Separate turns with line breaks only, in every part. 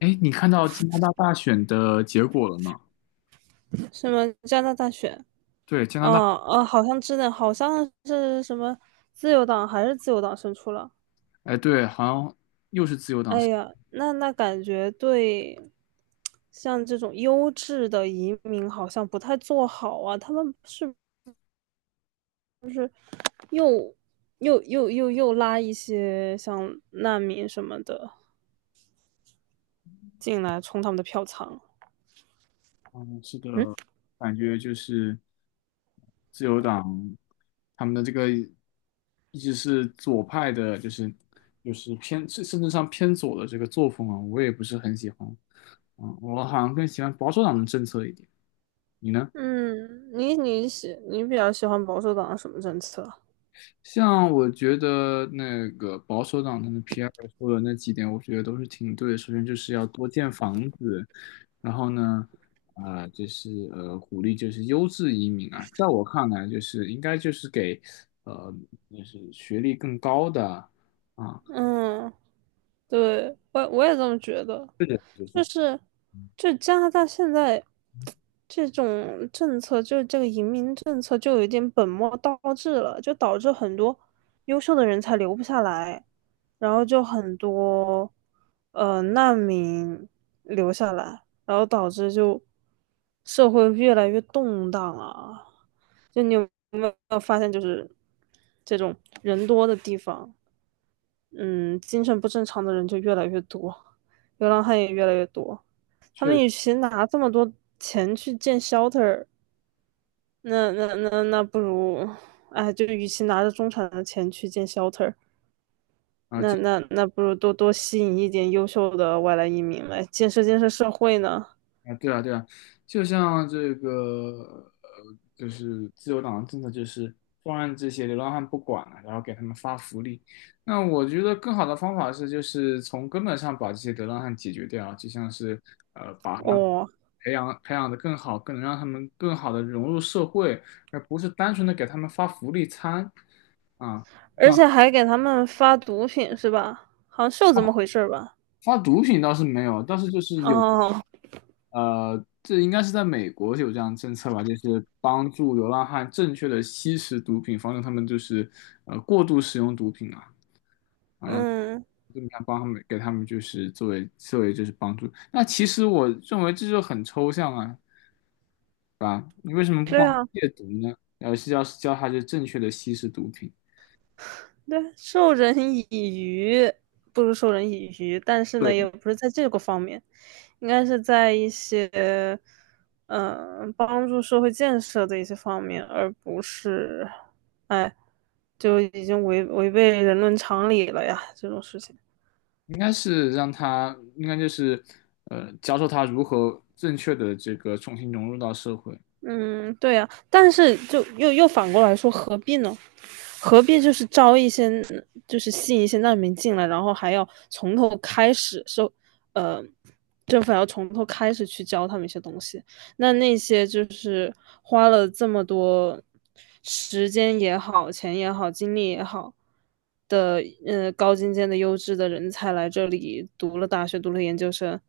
哎，你看到加拿大大选的结果了吗？
什么加拿大选？
对，加拿
哦
大，
哦，好像真的，好像是什么自由党胜出了。
哎，对，好像又是自由党。
哎呀，那感觉对，像这种优质的移民好像不太做好啊。他们是又又拉一些像难民什么的进来充他们的票仓。
嗯，是的，
嗯
感觉就是自由党他们的这个一直是左派的，就是偏甚至上偏左的这个作风啊，我也不是很喜欢。嗯，我好像更喜欢保守党的政策一点。你呢？
嗯，你比较喜欢保守党的什么政策？
像我觉得那个保守党他们皮 r 尔说的那几点，我觉得都是挺对的。首先就是要多建房子，然后呢，啊，就是鼓励就是优质移民啊，在我看来，就是应该就是给呃，就是学历更高的啊，
嗯，对，我也这么觉得。
这个就是
就是就加拿大现在这种政策，就是这个移民政策，就有点本末倒置了，就导致很多优秀的人才留不下来，然后就很多难民留下来，然后导致就社会越来越动荡啊。就你有没有发现，就是这种人多的地方，嗯，精神不正常的人就越来越多，流浪汉也越来越多。他们
确
与其拿这么多钱去建 shelter，那不如，哎，就与其拿着中产的钱去建 shelter，那
啊。
那那不如多多吸引一点优秀的外来移民来建设建设社会呢。
啊，对啊，对啊，就像这个，就是自由党的政策就是放任这些流浪汉不管了，然后给他们发福利。那我觉得更好的方法是，就是从根本上把这些流浪汉解决掉，就像是把他们
哦，
培养培养的更好，更能让他们更好的融入社会，而不是单纯的给他们发福利餐啊。
而且还给他们发毒品是吧？好像是有这么回事儿吧？
发毒品倒是没有，但是就是有，
哦，
这应该是在美国有这样的政策吧，就是帮助流浪汉正确的吸食毒品，防止他们就是过度使用毒品啊，
嗯，
这么样帮他们给他们就是作为就是帮助。那其实我认为这就很抽象啊，对吧？你为什么不
对
帮他
啊。
戒毒呢？而是要教他就正确的吸食毒品。
对，授人以鱼不如授人以渔，但是呢，也
对，
不是在这个方面，应该是在一些，嗯、帮助社会建设的一些方面，而不是，哎，就已经违背人伦常理了呀，这种事情。
应该是让他，应该就是，教授他如何正确的这个重新融入到社会。
嗯，对呀，但是就又反过来说，何必呢？何必就是招一些，就是吸引一些难民进来，然后还要从头开始受，呃，政府要从头开始去教他们一些东西。那些就是花了这么多时间也好、钱也好、精力也好的，高精尖的优质的人才来这里读了大学、读了研究生，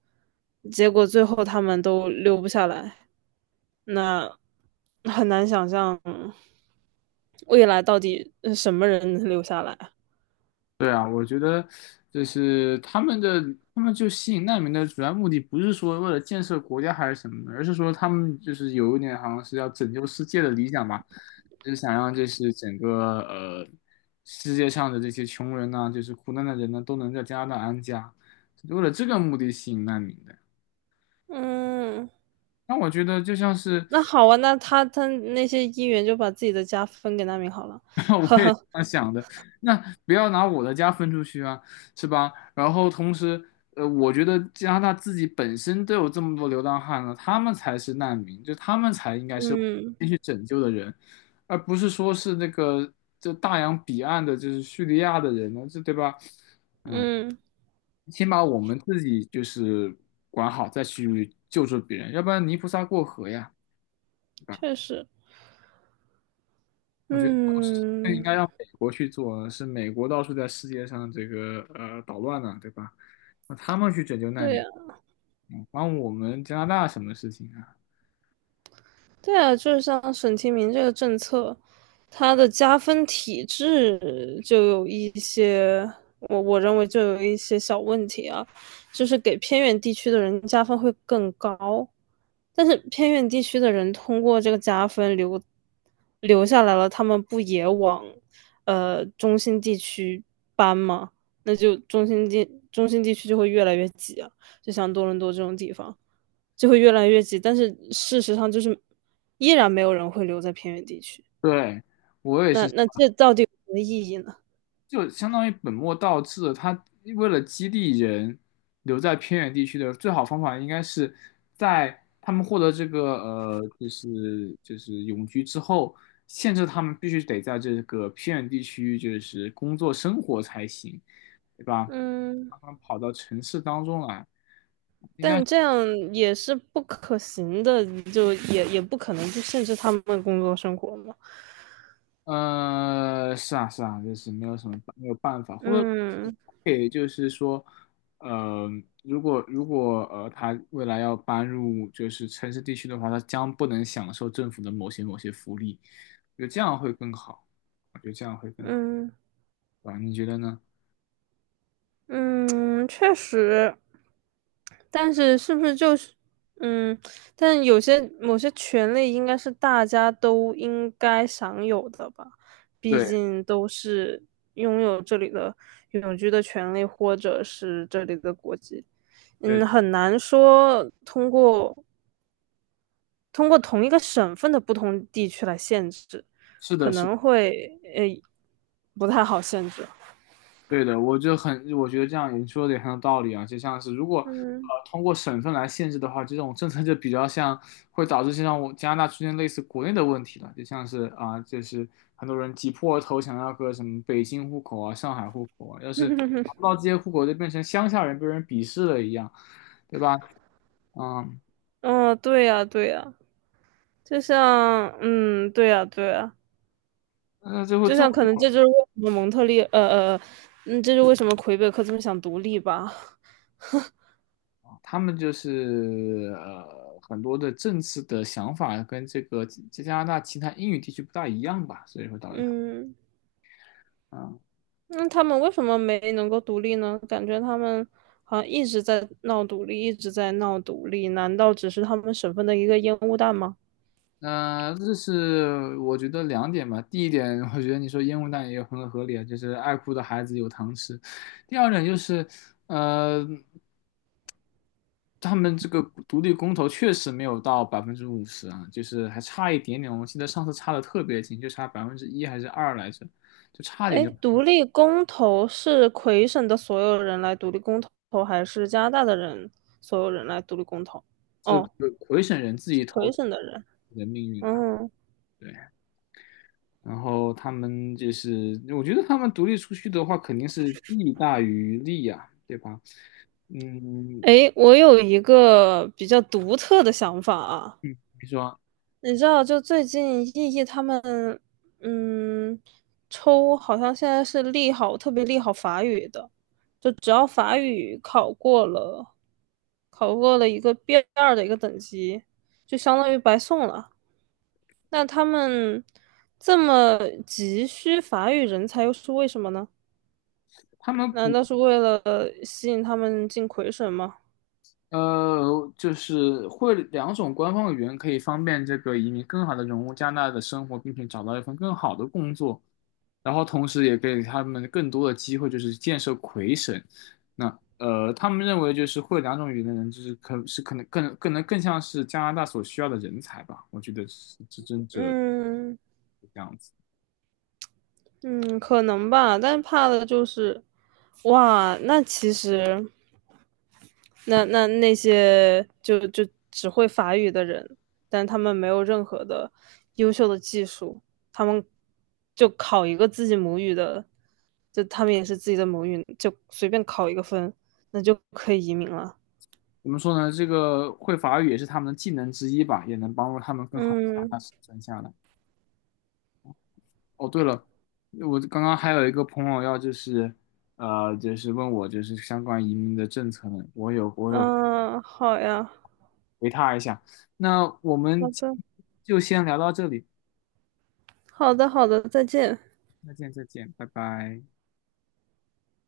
结果最后他们都留不下来，那很难想象未来到底什么人能留下来。
对啊，我觉得就是他们就吸引难民的主要目的，不是说为了建设国家还是什么的，而是说他们就是有一点好像是要拯救世界的理想吧，就是想让这是整个世界上的这些穷人呐、就是苦难的人呢，都能在加拿大安家，为了这个目的吸引难民的。
嗯，
那我觉得就像是
那好啊，那他那些议员就把自己的家分给难民好了，
那我
呵
也这
呵，
样想的，那不要拿我的家分出去啊，是吧？然后同时，我觉得加拿大自己本身都有这么多流浪汉了，他们才是难民，就他们才应该是
嗯
先去拯救的人，而不是说是那个就大洋彼岸的，就是叙利亚的人呢，这对吧？嗯，
嗯，
先把我们自己就是管好，再去救助别人，要不然泥菩萨过河呀。对吧？
确实，
我觉得这应
嗯，
该让美国去做，是美国到处在世界上这个捣乱呢，对吧？那他们去拯救难
对
民，
呀。
关我们加拿大什么事情啊？
对啊，就是像省提名这个政策，它的加分体制就有一些，我认为就有一些小问题啊，就是给偏远地区的人加分会更高，但是偏远地区的人通过这个加分留下来了，他们不也往中心地区搬吗？那就中心地区就会越来越挤啊，就像多伦多这种地方。就会越来越挤。但是事实上，就是依然没有人会留在偏远地区。
对，我也是。
那这到底有什么意义呢？
就相当于本末倒置了他为了激励人留在偏远地区的最好方法，应该是在他们获得这个就是永居之后，限制他们必须得在这个偏远地区就是工作生活才行，对吧？
嗯，
他们跑到城市当中来，
但这样也是不可行的，就也不可能去限制他们的工作生活嘛。
是啊，是啊，就是没有什么没有办法，或者
嗯
可以就是说，呃，如果他未来要搬入就是城市地区的话，他将不能享受政府的某些福利，我觉得这样会更好，我觉得这样会更好，
嗯，
啊，你觉得呢？
嗯，确实，但是是不是就是，嗯，但有些某些权利应该是大家都应该享有的吧？毕
对
竟都是拥有这里的永居的权利，或者是这里的国籍。
对，
很难说通过同一个省份的不同地区来限制，
是
可
的，是
能会不太好限制。
对的，我就很，我觉得这样你说的也很有道理啊。就像是如果
嗯，
通过省份来限制的话，这种政策就比较像会导致像我加拿大出现类似国内的问题了，就像是啊，就是很多人挤破头想要个什么北京户口啊、上海户口啊，要是拿不到这些户口，就变成乡下人被人鄙视了一样，对吧？嗯，
哦，对呀，对呀。就像，嗯，对呀，对呀，
那最后
就
最
像
后
可能呃，这就是为什么魁北克这么想独立吧，
他们就是很多的政策的想法跟这个加拿大其他英语地区不大一样吧，所以会导致他。
嗯，
嗯
那他们为什么没能够独立呢？感觉他们好像一直在闹独立，一直在闹独立，难道只是他们省份的一个烟雾弹吗？
那、这是我觉得两点吧。第一点，我觉得你说烟雾弹也有很合理啊，就是爱哭的孩子有糖吃。第二点就是，呃，他们这个独立公投确实没有到50%啊，就是还差一点点。我记得上次差的特别近，就差1%还是二来着，就差点
哎，
就
独立公投是魁省的所有人来独立公投，还是加拿大的人所有人来独立公投？
这个
哦，
魁省人自己
是
投
魁
自
省的人，
己的命运吧。
嗯。
对然后他们就是，我觉得他们独立出去的话，肯定是弊大于利呀、对吧？嗯，
诶，我有一个比较独特的想法啊，
比如说
你知道，就最近艺艺他们，嗯，抽好像现在是利好，特别利好法语的，就只要法语考过了一个 B2的一个等级，就相当于白送了。那他们这么急需法语人才，又是为什么呢？
他们
难道是为了吸引他们进魁省吗？
就是会两种官方语言，可以方便这个移民更好的融入加拿大的生活，并且找到一份更好的工作，然后同时也给他们更多的机会，就是建设魁省。那他们认为就是会两种语言的人，就是可能更能更像是加拿大所需要的人才吧，我觉得是这
嗯，嗯，可能吧，但怕的就是，哇，那其实，那那些就只会法语的人，但他们没有任何的优秀的技术，他们就考一个自己母语的，就他们也是自己的母语，就随便考一个分，那就可以移民了。
怎么说呢？这个会法语也是他们的技能之一吧，也能帮助他们更好的把
嗯
它生存下来。哦，对了，我刚刚还有一个朋友要就是，就是问我就是相关移民的政策呢，我有
嗯，好呀，
回他一下。那我们
好
今
的，
天就先聊到这里，
好的，好的，再见。
再见再见，拜拜。